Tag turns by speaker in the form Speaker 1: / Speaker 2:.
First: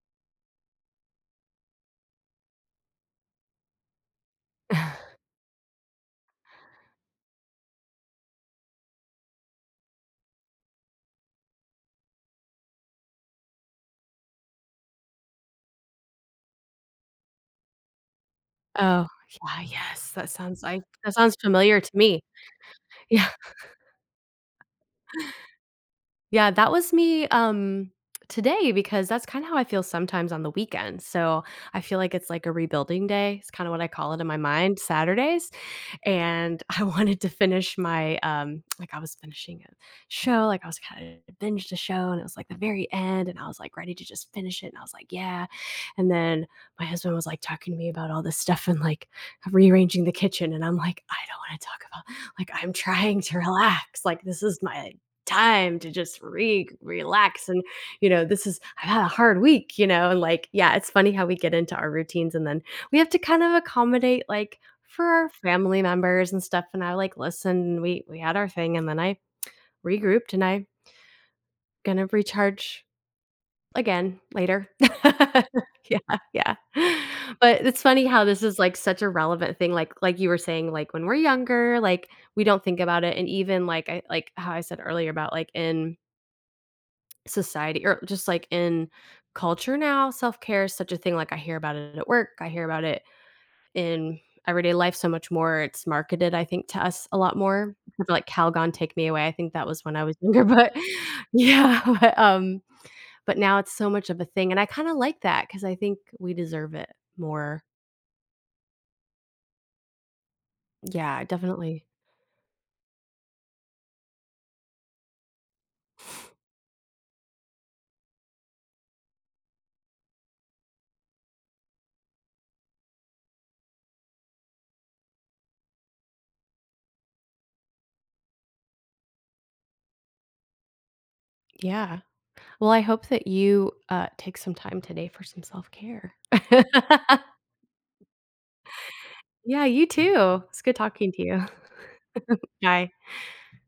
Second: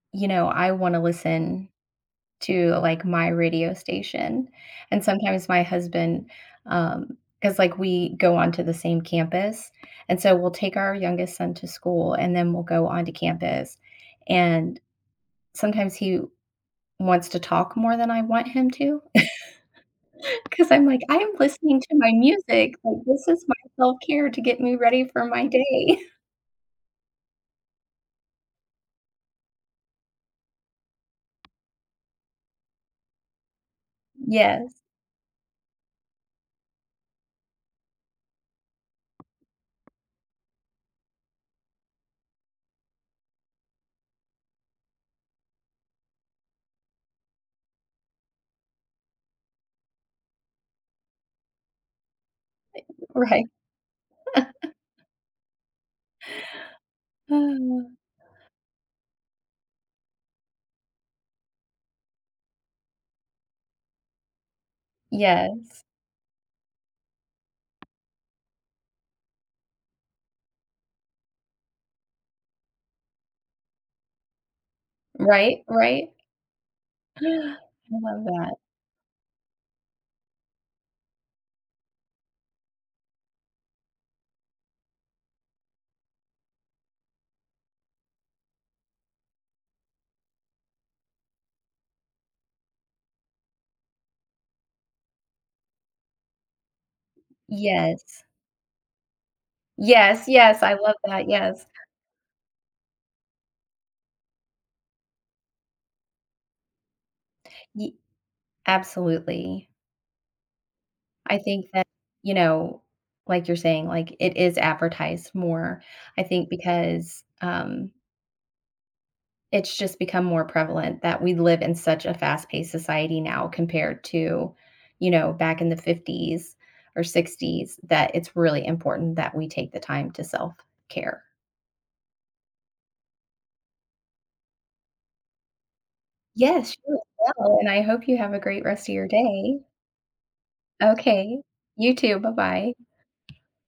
Speaker 1: You know, I wanna listen, to, like, my radio station, and sometimes my husband, um 'cause, like, we go onto the same campus, and so we'll take our youngest son to school and then we'll go onto campus and sometimes he wants to talk more than I want him to.
Speaker 2: Oh, yeah, yes, that sounds,
Speaker 1: 'Cause
Speaker 2: like
Speaker 1: I'm, like,
Speaker 2: that
Speaker 1: "I'm
Speaker 2: sounds
Speaker 1: listening
Speaker 2: familiar to
Speaker 1: to my
Speaker 2: me.
Speaker 1: music," like,
Speaker 2: Yeah.
Speaker 1: "this is my self-care to get me ready for my day."
Speaker 2: Yeah, that was me, um, today because that's kinda how I feel sometimes on the weekends, so I feel like it's, like, a rebuilding day, it's kinda what I call it in my mind,
Speaker 1: Yes.
Speaker 2: Saturdays, and I wanted to finish my, um like, I was finishing a show, like, I was kinda binged a show, and it was, like, the very end, and I was, like, ready to just finish it, and I was, like, "Yeah." And then my husband was, like, talking to me about all this stuff and, like, rearranging the kitchen, and I'm, like, "I don't wanna talk about like, I'm trying to
Speaker 1: Right.
Speaker 2: relax, like, this is my time to just re relax and, you know, this is I had a hard week," you know? And, like yeah, it's funny how we get into our routines and then we have to kinda accommodate, like, for our family
Speaker 1: Yes.
Speaker 2: members and stuff, and I, like, listen, we we had our thing and then I regrouped and I gonna recharge, again, later.
Speaker 1: Right, right.
Speaker 2: Yeah, yeah. But, it's
Speaker 1: I
Speaker 2: funny
Speaker 1: love
Speaker 2: how this
Speaker 1: that.
Speaker 2: is, like, such a relevant thing, like like, you were saying, like, when we're younger, like, we don't think about it and even, like, I like, how I said earlier about, like, in society or just, like, in culture now, self-care is such a thing, like, I hear about it at work, I hear about it in everyday life so much more, it's marketed, I think, to us a lot more,
Speaker 1: Yes.
Speaker 2: like, Calgon Take Me Away, I think that was when I was
Speaker 1: Yes,
Speaker 2: younger,
Speaker 1: yes, I
Speaker 2: but
Speaker 1: love that, yes.
Speaker 2: yeah, but, um but, now it's so much of a thing and I kinda, like, that 'cause I think we deserve it more.
Speaker 1: Ye Absolutely.
Speaker 2: Yeah,
Speaker 1: I think
Speaker 2: definitely.
Speaker 1: that, you know, like, you're saying, like, it is advertised more, I think because, um it's just become more prevalent that we live in such a fast-paced society now compared to, you know, back in the '50s or '60s that it's really important that we take the time to self-care.
Speaker 2: Yeah. Well, I hope that you, uh, take some time today for some self-care.
Speaker 1: Yes, you as well, and I hope you have a great rest of your day.
Speaker 2: Yeah, you too, it's good talking to you.
Speaker 1: Okay. You too, bye-bye.
Speaker 2: Bye.